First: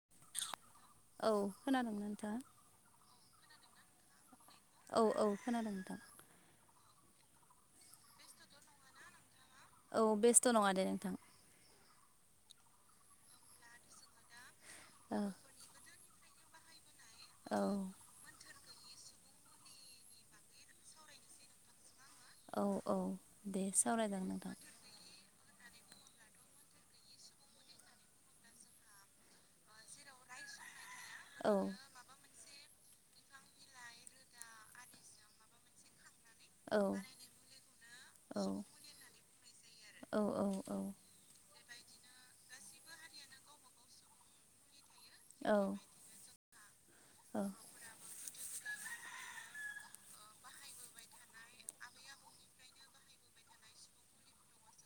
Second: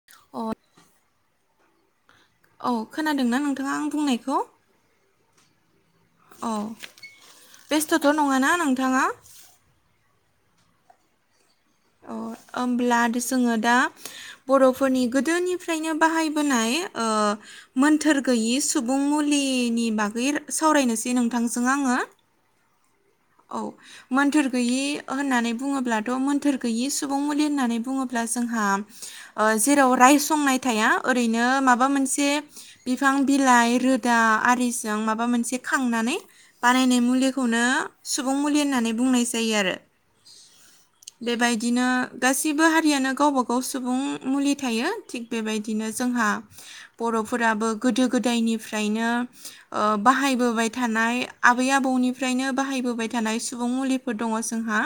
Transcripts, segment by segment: [inaudible] औ खोनादोंना नोंथाङा औ खोनादों ना नोंथाङा आं बुंनायखौ औ औ खोनादों नोंथां। अह बेस्थ'थ' नङाना नोंथाङा? औ बेस्थ' नङा दे नोंथां। अ ओमब्ला जोङो दा बर'फोरनि औ गोदोनि फ्रायनो बाहायबोनाय ओ औ मोनथोर गैयि सुबुं मुलिनि बागै सावरायनोसै नोंथांजों आंङो औ औ औ दे सावरायजागोन मोन्थोर नोंथां गैयि होननानै बुङोब्लाथ' मोनथोर गैयि सुबुं मुलि होननानै बुङोब्ला जोंहा ओ जेराव रायसंनाय थाया ओरैनो औ माबा मोनसे बिफां बिलाइ रोदा आरिजों माबा मोनसे खांनानै औ बानायनाय मुलिखौनो सुबुं औ मुलि होननानै बुंनाय जायो आरो औ बेबायदिनो गाससिबो हारियानो गावबा गाव सुबुं मुलि थायो थिग बेबायदिनो जोंहा औ बर'फोराबो गोदो गोदायनिफ्रायनो ओ बाहायबोबाय थानाय आबै-आबौनिफ्रायनो बाहायबोबाय थानाय सुबुं मुलिफोर दङ जोंहा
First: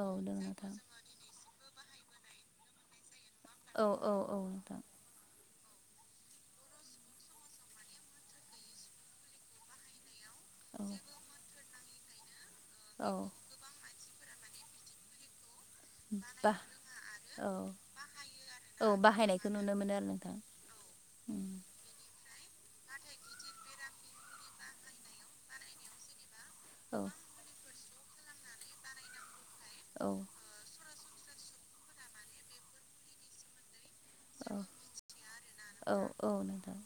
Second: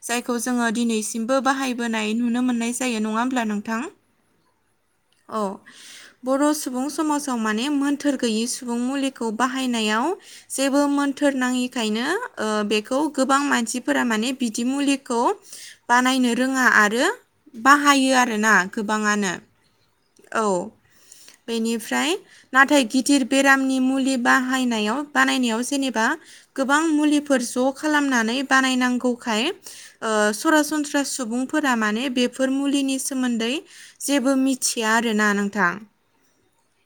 औ दङ जायखौ जोङो नोंथां दिनैसिम बो बाहायबोनाय नुनो मोननाय जायो नङा होमब्ला नों औ औ औ नोंथां औ बर' सुबुं समाजाव माने मोन्थोर गैयि सुबुं मुलिखौ बाहायनायाव औ जेबो मोन्थोर नाङिखायनो ओ बेखौ औ गोबां मानसि फोरा माने बिदि मुलिखौ बानायनो बा रोंङा आरो औ बाहायो आरोना औ गोबांङानो बाहायनायखौ नुनो मोनो आरो नोंथां औ उम बेनि फ्राय नाथाय गिदिर बेरामनि मुलि बाहायनायाव बानायनायाव जेनेबा गोबां औ मुलिफोर ज' खालामनानै बानायनांगौखाय औ ओ सरासनस्रा सुबुंफोरा माने बेफोर मुलिनि सोमोन्दै जेबो थिआ आरोना नोंथां औ औ नोंथां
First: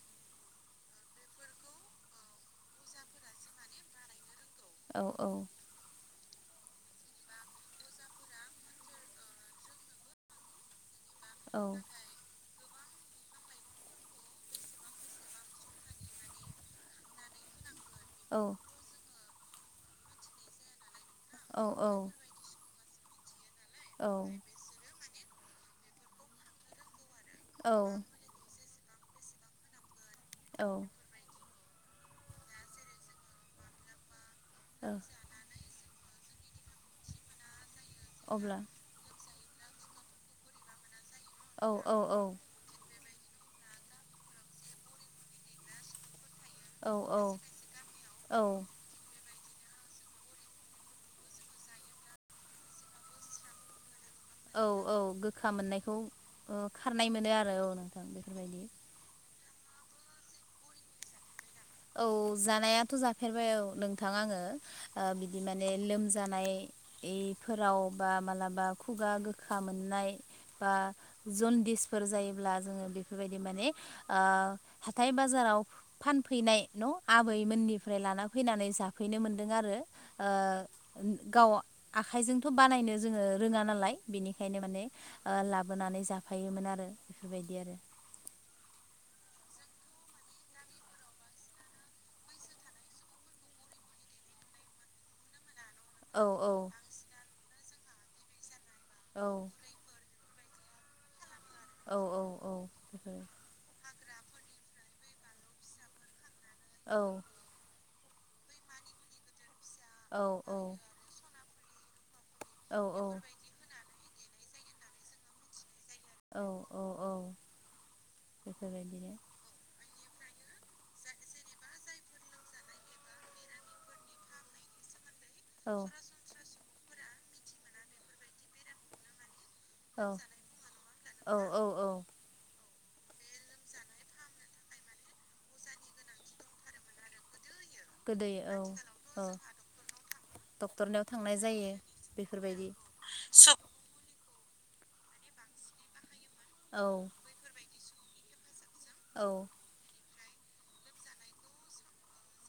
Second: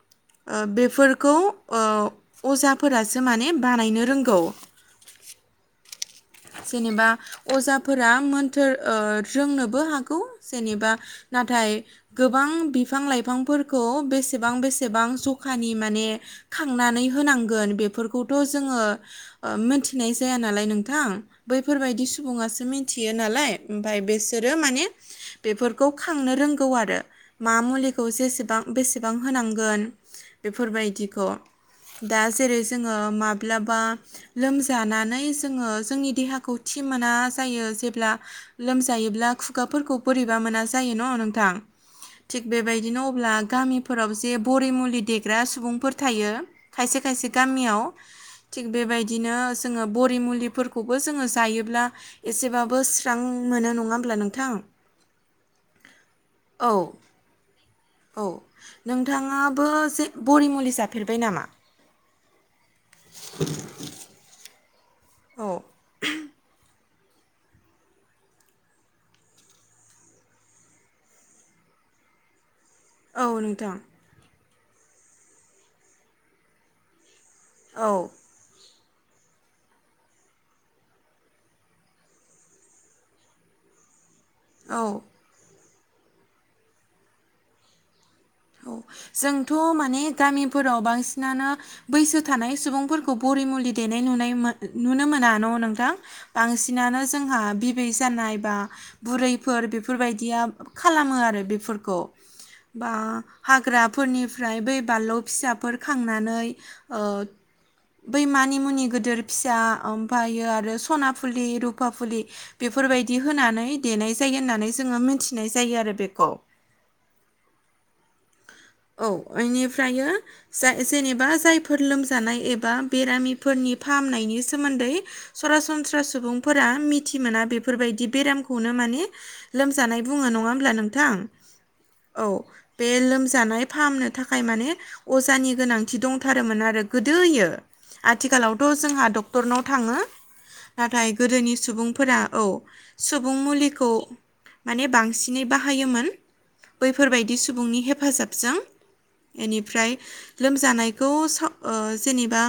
ओ बेफोरखौ ओ अजाफोरासो माने बानायनो रोंगौ औ औ जेनेबा अजाफोरा मोन्थोर ओ रोंनोबो हागौ जेनेबा औ नाथाय गोबां बिफां लाइफांफोरखौ बेसेबां बेसेबां जखानि माने खांनानै होनांगोन बेफोर खौथ' औ जोंङो मिथिनाय जाया नालाय नोंथां औ बैफोरबायदि सुबुंआसो मि थियो नालाय ओमफाय बिसोरो माने बेफोरखौ खांनो रोंगौ आरो मा औ मुलिखौ जेसेबां बेसेबां होनांगोन औ बेफोरबायदिखौ दा जेरै जोंङो माब्लाबा औ लोमजानानै जोंङो जोंनि देहाखौ थि मोना जायो जेब्ला अब्ला लोमजा जायोब्ला खुगाफोरखौ बोरैबा मोना जायो न' नोंथां औ औ औ औ थिग बेबायदिनो अब्ला गामिफोराव जे बरि मुलि देग्रा सुबुंफोर थायो खायसे खायसे औ गामियाव औ थिग बेबायदिनो जोंङो बरि मुलिफोरखौ खौबो जोङो जायोब्ला एसेबाबो स्रां मोनो नङा होमब्ला नों औ औ गोखा मोननायखौ औ खारनाय मोनो आरो औ नोंथां बेफोरबायदि नोंथांङाबो जे बरि मुलि जाफेरबाय नामा? औ जानायाथ' जाफेरबाय औ नोंथां आङो ओ बिदि औ माने लोमजानायफोराव बा मालाबा खुगा गोखा मोननाय बा जनदिसफोर जायोब्ला जोङो बे औ बेफोरबायदि माने नोंथां ओ हाथाय बाजाराव फैनाय न' आबैमोननिफ्राय औ लाना फैनानै जाफैनो मोनदों आरो ओ गाव आखाइजोंथ' बानायनो जोङो रोङा नालाय बिनिखायनो माने औ ओ लाबोनानै जाफायोमोन आरो बेफोरबायदि आरो औ जोंथ' माने गामिफोराव बांसिनानो बैसो थानाय सुबुंफोरखौ बरिमुलि देनाय नुनाय नुनो मोना न' नों थां औ बांसिनानो जोंहा बिबै जानाय बा औ बुरैफोर बे फोरबायदिया खालामो आरो औ बेफोरखौ औ औ बा बेफोर हाग्राफोरनिफ्राय बै बानलु फिसाफोर खांनानै ओ औ बै मानि मुनि गोदोर फिसा औ ओमफ्रायो आरो सना फुलि रुफा फुलि औ बेफोरबायदि होनानै देनाय जायो होननानै जोङो मिथिनाय जायो आरो बेखौ औ औ औ औ बेफोरबायदिनो बेनिफ्रायो जाय जेनेबा जायफोर लोमजानाय एबा बेरामिफोरनि फाहामनायनि सोमोन्दै औ सरासनस्रा सुबुंफोरा मिथि मोना बेफोरबायदि बेरामखौनो माने लोमजानाय औ बुङो नङा होमब्ला नोंथां औ औ औ बे लोमजानाय फाहामनो थाखाय माने अजानि गोनांथि दंथारोमोन आरो गोदोयो गोदोयो आथिखालावथ' औ जोंहा औ डक्टरनाव थाङो डक्टरनियाव नाथाय थांनाय गोदोनि जायो सुबुंफोरा औ बेफोरबायदि सुबुं मुलिखौ माने बांसिनै बाहायोमोन औ बैफोरबायदि सुबुंनि हेफाजाबजों औ बेनिफ्राय लोमजानायखौ स ओ जेनेबा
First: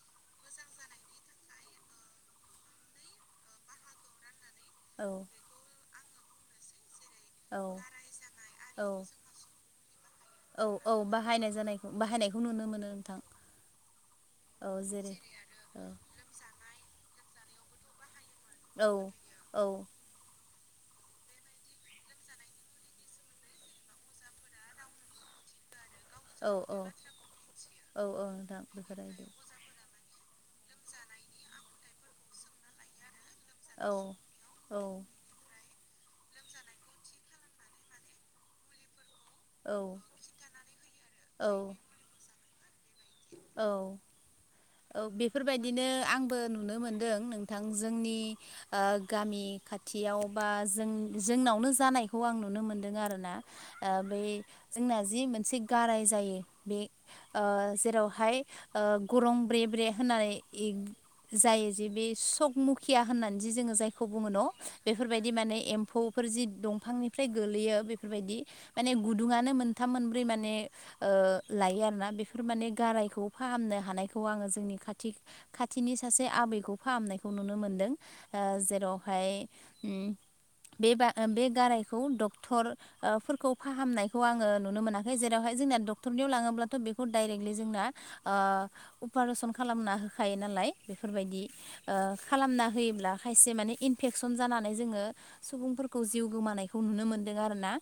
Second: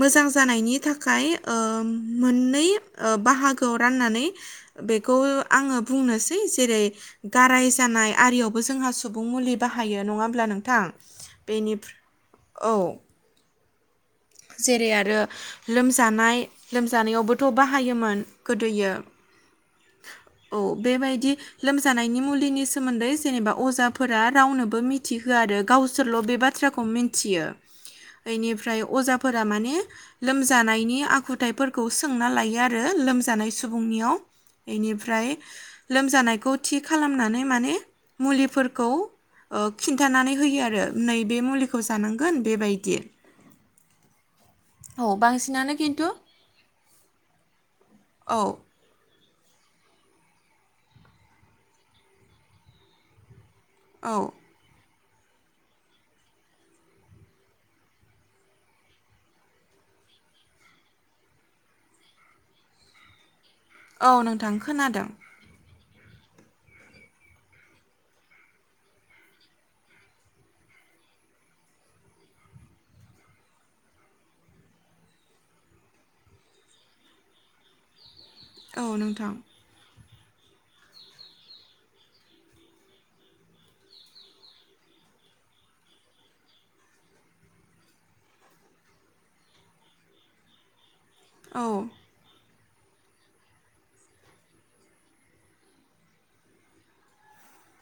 मोजां जानायनि थाखाय ओ मोननै ओ बाहागोआव राननानै औ बेखौ आङो बुंनोसै जेरै औ गाराय जानाय आरियावबो जोंहा औ सु सुबुं मुलि बाहायो नङा होमब्ला औ नोंथां औ बाहायनाय जानायखौ बाहायनायखौ नुनो बेनिफ्राय औ मोनो नोंथां जेरै आरो औ लोमजानाय लोमजानायावबोथ' बाहायोमोन औ गोदोयो औ औ बेबायदि लोमजानायनि मुलिनि सोमोन्दै जेनेबा अजाफोरा रावनोबो मि मिथि होआ आरो गावसोरल' बे औ बाथ्राखौ मिथियो औ औ नोंथां बेनिफ्राय अजा बेफोरबायदि माने लोमजानायनि आखुथायफोरखौ सोंना लायो आरो लोमजानाय औ सुबुंनियाव औ बेनिफ्राय लोमजानायखौ थि खालामनानै माने मुलिफोरखौ ओ औ खिन्थानानै होयो आरो नैबे औ मुलिखौ जानांगोन बेबायदि औ औ बांसिनानो बेफोरबायदिनो खिन्थु आंबो नुनो मोनदों नोंथां जोंनि औ ओ गामि खाथियाव बा जों जोंनावनो जानायखौ आं नुनो मोनदों आरोना ओ औ बै जोंना जि मोनसे गाराय जायो बे ओ जेरावहाय ओ गरम ब्रे ब्रे होनानै जायो जे बे सकमुखिया होननानै जे जोङो जाय खौ औ बुङो नोंथां न' खोनादों बेफोरबायदि माने एम फौफोर जि दंफांनिफ्राय गोलैयो बेफोरबायदि माने गुदुङानो मोनथाम मोनब्रै माने ओ लायो आरोना बेफोर माने गारायखौ फाहामनो हानायखौ खौ आङो जोंनि खाथि खाथिनि सासे आबैखौ फाहामनायखौ नुनो मोनदों ओ औ जेरावहाय नोंथां उम बे बा बे गारायखौ डक्टर ओ फोरखौ फाहामनायखौ आङो नुनो मोनाखै जेरावहाय जोंना डक्टरनियाव लाङोब्लाथ' बेखौ डायरेक्टलि जोंना ओ अपारेशन खालामना होखायो नालाय बेफोरबायदि औ ओ खालामना होयोब्ला खायसे माने इनफेकसन जानानै जोङो सुबुंफोरखौ जिउ गोमानायखौ नुनो मोनदों आरोना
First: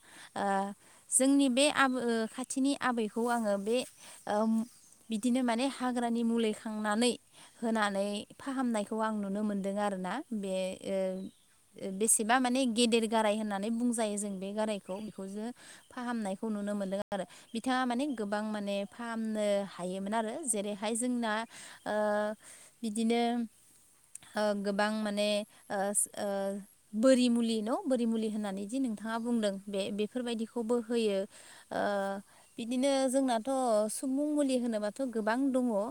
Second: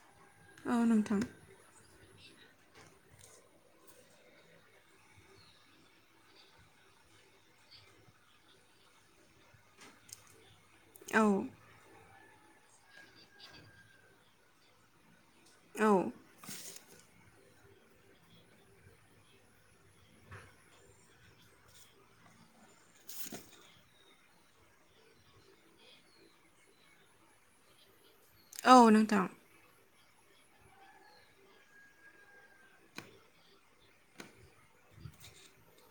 ओ औ नोंथां जोंनि बे आब ओ खाथि थिनि आबैखौ आङो बे ओ बिदिनो माने हाग्रानि मुलि खांनानै होनानै फाहामनायखौ आं नुनो मोन्दों आरो ना। बे ओ औ ओ बेसेबा माने गेदेर गाराय होननानै बुंजायो जों बे गारायखौ बेखौ जो औ फाहामनायखौ नुनो मोनदों आ आरो बिथाङा माने गोबां माने फाहामनो हायोमोन आरो जेरै हाय जोंना ओ बिदिनो ओ गोबां माने ओ ओ बोरि मुलि न' बोरि मुलि होनना नै औ जि नोंथाङा नोंथां बुंदों बे बेफोरबायदिखौबो होयो। ओ बिदिनो जोंनाथ' सुबुं मुलि होनोबाथ' गोबां दङो ओ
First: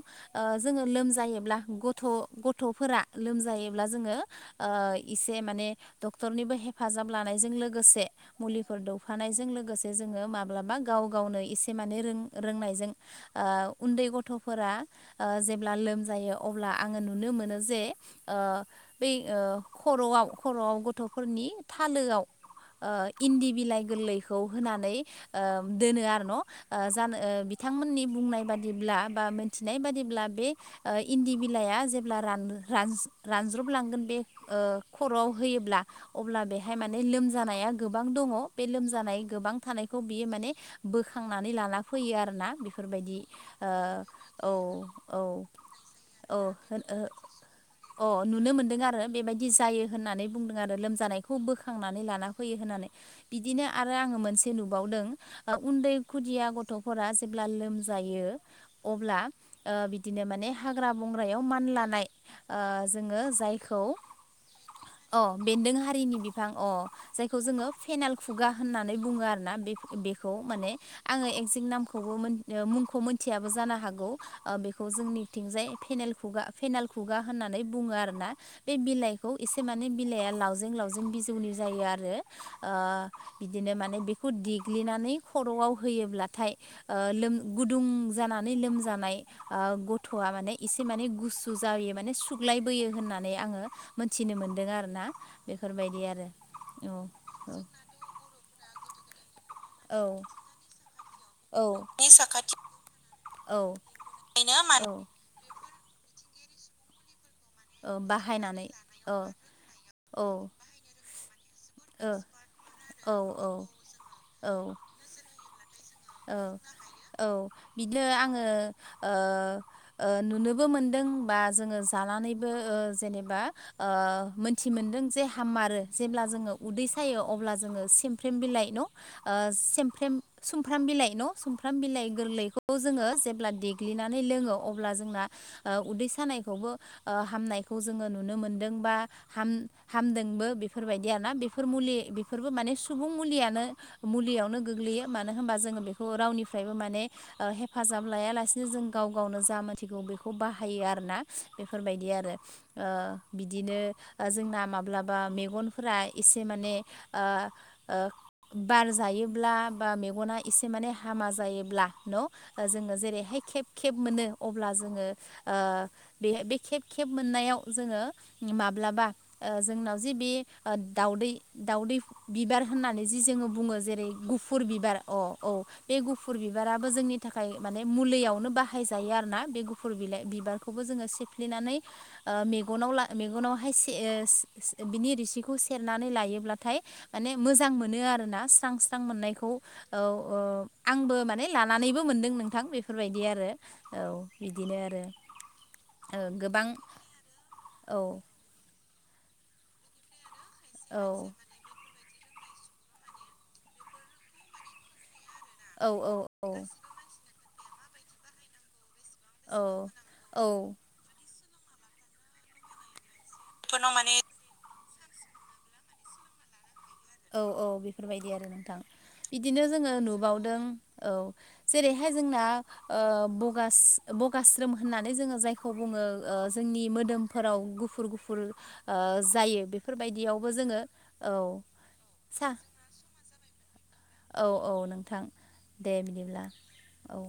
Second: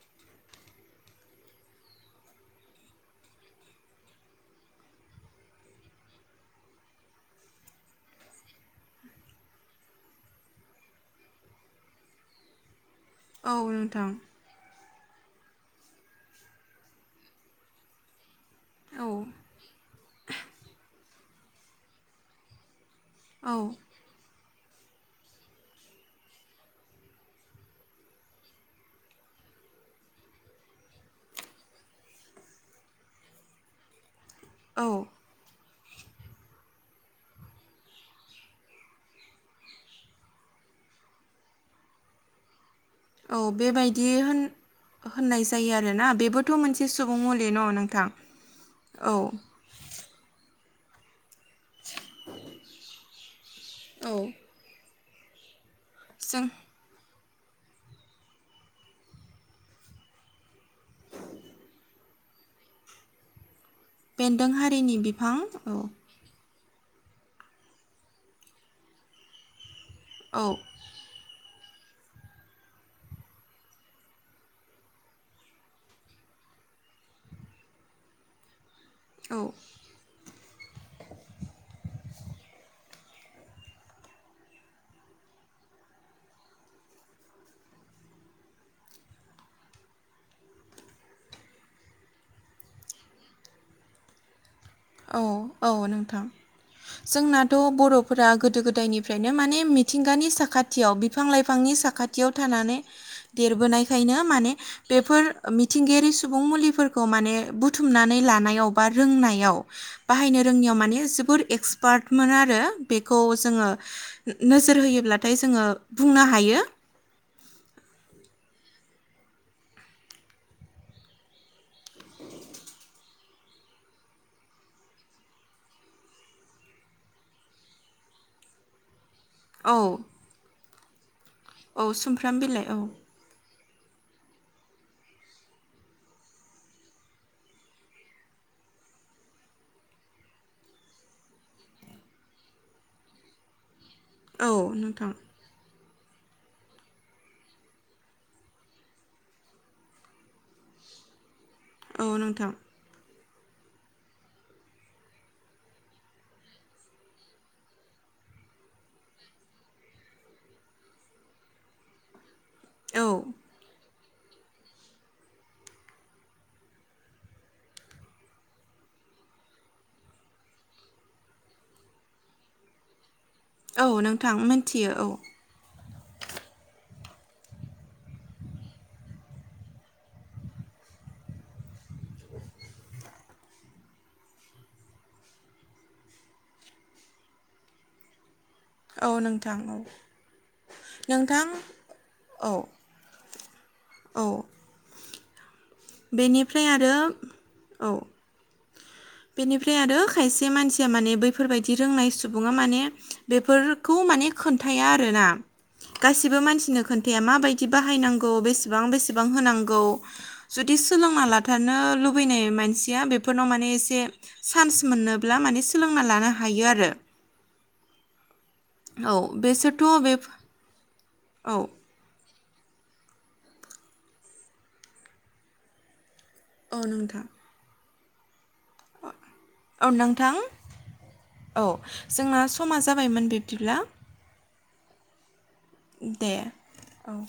जोङो लोमजायोब्ला गथ' गथ'फोरा लोमजायोब्ला जोङो ओ इसे माने डक्टरनिबो हेफाजाब लानायजों लोगोसे मुलिफोर दौफानायजों लोगोसे जोङो माब्लाबा गाव गावनो माने रों रोंनायजों ओ औ उन्दै नोंथां गथ'फोरा ओ जेब्ला लोमजायो अब्ला आङो नुनो मोनो जे ओ औ बै ओ खर'आव खर'आव गथ'फोरनि थालोआव ओ इन्दि बिलाइ गोरलै खौ होनानै ओ दोनो आरो न' ओ जानो ओ बिथांमोननि बुंनाय बादिब्ला बा मोनथिनाय बादिब्ला बे ओ इन्दि बिलाइआ जेब्ला रान रान रानज्रबलांगोन बे ओ औ खर'आव होयोब्ला अब्ला बेहाय माने लोमजानाया गोबां दङ बे लोमजानाय गोबां थानायखौ बियो माने बोखांनानै लाना फैयो आरोना बेफोरबायदि औ बेबायदि ओ होन औ औ होननाय जायो आरोना औ बेबोथ' मोनसे सुबुं मुलि न' नोंथां ओ अ नुनो मोनदों आरो औ बेबायदि दि जायो होननानै बुंदों आरो लोमजानायखौ बोखांनानै लाना फैयो होननानै बिदिनो आरो औ आङो मोनसे नुबावदों उन्दै जों खुदिया गथ'फोरा लोमजायो अब्ला बिदिनो ओ माने हाग्रा बंग्रायाव मानलानाय ओ जोङो जायखौ बेन्दों हारिनि अ बिफां औ बेन्दों हारिनि बिफ फां अ जायखौ जोङो फेनाल खुगा होननानै बुङो आरो ना बे-बेखौ औ माने आङो एगजेक्ट नामखौबो मोन ओ मुंखौ मोनथिया बो जानो हागौ बेखौ जोंनिथिंजाय फेनेल खुगा फेनेल खुगा होननानै बुङो आरोना। बे बिलाइखौ औ एसे माने बिलाइआ लावजें-लावजें बिजौनि जायो आरो ओ बिदिनो माने बेखौ देग्लिनानै खर'आव होयोब्लाथाय लोम गुदुं जानानै लोमजानाय ओ गथ'आ माने इसे माने गुसु जायो माने सुग्लायबोयो होननानै आङो मोनथिनो मोन्दों आरो। औ औ नोंथां औ जोंनाथ' बर' फोरा गोदो गोदायनिफ्रायनो माने औ मिथिंगानि साखाथियाव बिफां लाइफांनि साखाथियाव थानानै औ देरबोनायखायनो माने औ बेफोर मिथिंगायारि सुबुं मुलिफोरखौ माने औ बुथुमनानै बाहायनानै लानायाव बा औ रोंनायाव औ ओ बाहायनो रोंनायाव माने जोबोर एक्सपार्ट मोन आरो औ बेखौ औ जोङो नोजोर होयोब्लाथाय जोङो बुंनो ओं हायो औ बिदिनो आङो ओ ओ नुनोबो मोनदों बा जोङो जानानैबो ओ जेनेबा ओ मोनथिमोनदों जे हाममारो जेब्ला जोङो उदै सायो अब्ला जोङो सेमफ्रेम बिलाइ न'? ओ औ सेमफ्रेम सुमफ्राम बिलाइ न' सुमफ्राम औ बिलाइ सुमफ्राम बिलाइ गोरलैखौ औ जोङो जेब्ला देग्लिनानै लोङो अब्ला जोंना उदै सानायखौबो हामनायखौ जोङो नुनो मोनदों बा हाम-हामदोंबो बेफोरबायदिआ ना बेफोर मुलि बेफोरबो माने सुबुं मुलियानो औ मुलियावनो गोग्लैयो नोंथां मानो होनबा जोङो बेखौ रावनिफ्रायबो माने हेफाजाब लायालासिनो जों गाव गावनो जा मोनथिगौ बेखौ बाहायो आरोना। औ बेफोरबायदि आरो। नोंथां बिदिनो जोंना माब्लाबा मेगनफोरा एसे माने बार जायोब्ला बा मे गना एसे माने हामा जायोब्ला न' जोङो औ जेरैहाय खेब खेब मोनो अब्ला जोङो बे बे खेब खेब मोननायाव जोङो नि माब्लाबा जोंनाव जि बि दाउदै दाउदै बिबार होननानै जि जोङो बुङो औ जेरै नोंथां गुफुर मोनथियो बिबार अ औ बे गुफुर बिबाराबो जोंनि थाखाय माने मुलैयावनो बाहायजायो आरोना बे गुफुर बिलाइ बिबारखौ खौबो जोङो सेफ्लिनानै मेगनाव ला मेगनावहाय से बिनि रिसिखौ सेरनानै लायोब्लाथाय माने मोजां मोनो आरोना। स्रां स्रां औ मोननायखौ नोंथां औ औ आंबो माने नोंथां लानानैबो मोनदों औ नोंथां बेफोरबायदि आरो। औ औ बिदिनो आरो ओ गोबां बेनिफ्राय आरो औ। बेनिफ्राय आरो खायसे मानसिया औ माने बैफोरबाय दि रोंनाय सुबुङा माने बेफोरखौ माने खोन्थाया आरोना। औ औ गासिबो मानसिनो खोन मा बायदि बाहाय नांगौ बेसेबां बेसेबां औ होनांगौ औ जुदि सोलोंना लाथारनो लुबैनाय मानसिया बेफोरनाव माने चान्स मोनोब्ला माने सोलोंना लानो हायो आरो। औ - औ बेफोरबायदि आरो नोंथां औ बिदिनो जोङो बेसोरथ' बे नुबावदों औ जेरैहाय जोंना ओ‌ बगास बगास्रोम होननानै जोङो जायखौ बुङो। ओ औ जोंनि नोंथां मोदोमफोराव गुफुर - गुफुर ओ जायो औ नोंथां बेफोरबायदियावबो जोङो औ जोंना सा समा जाबायमोन बिब्दिब्ला। औ औ नोंथां दे बिदिब्ला औ।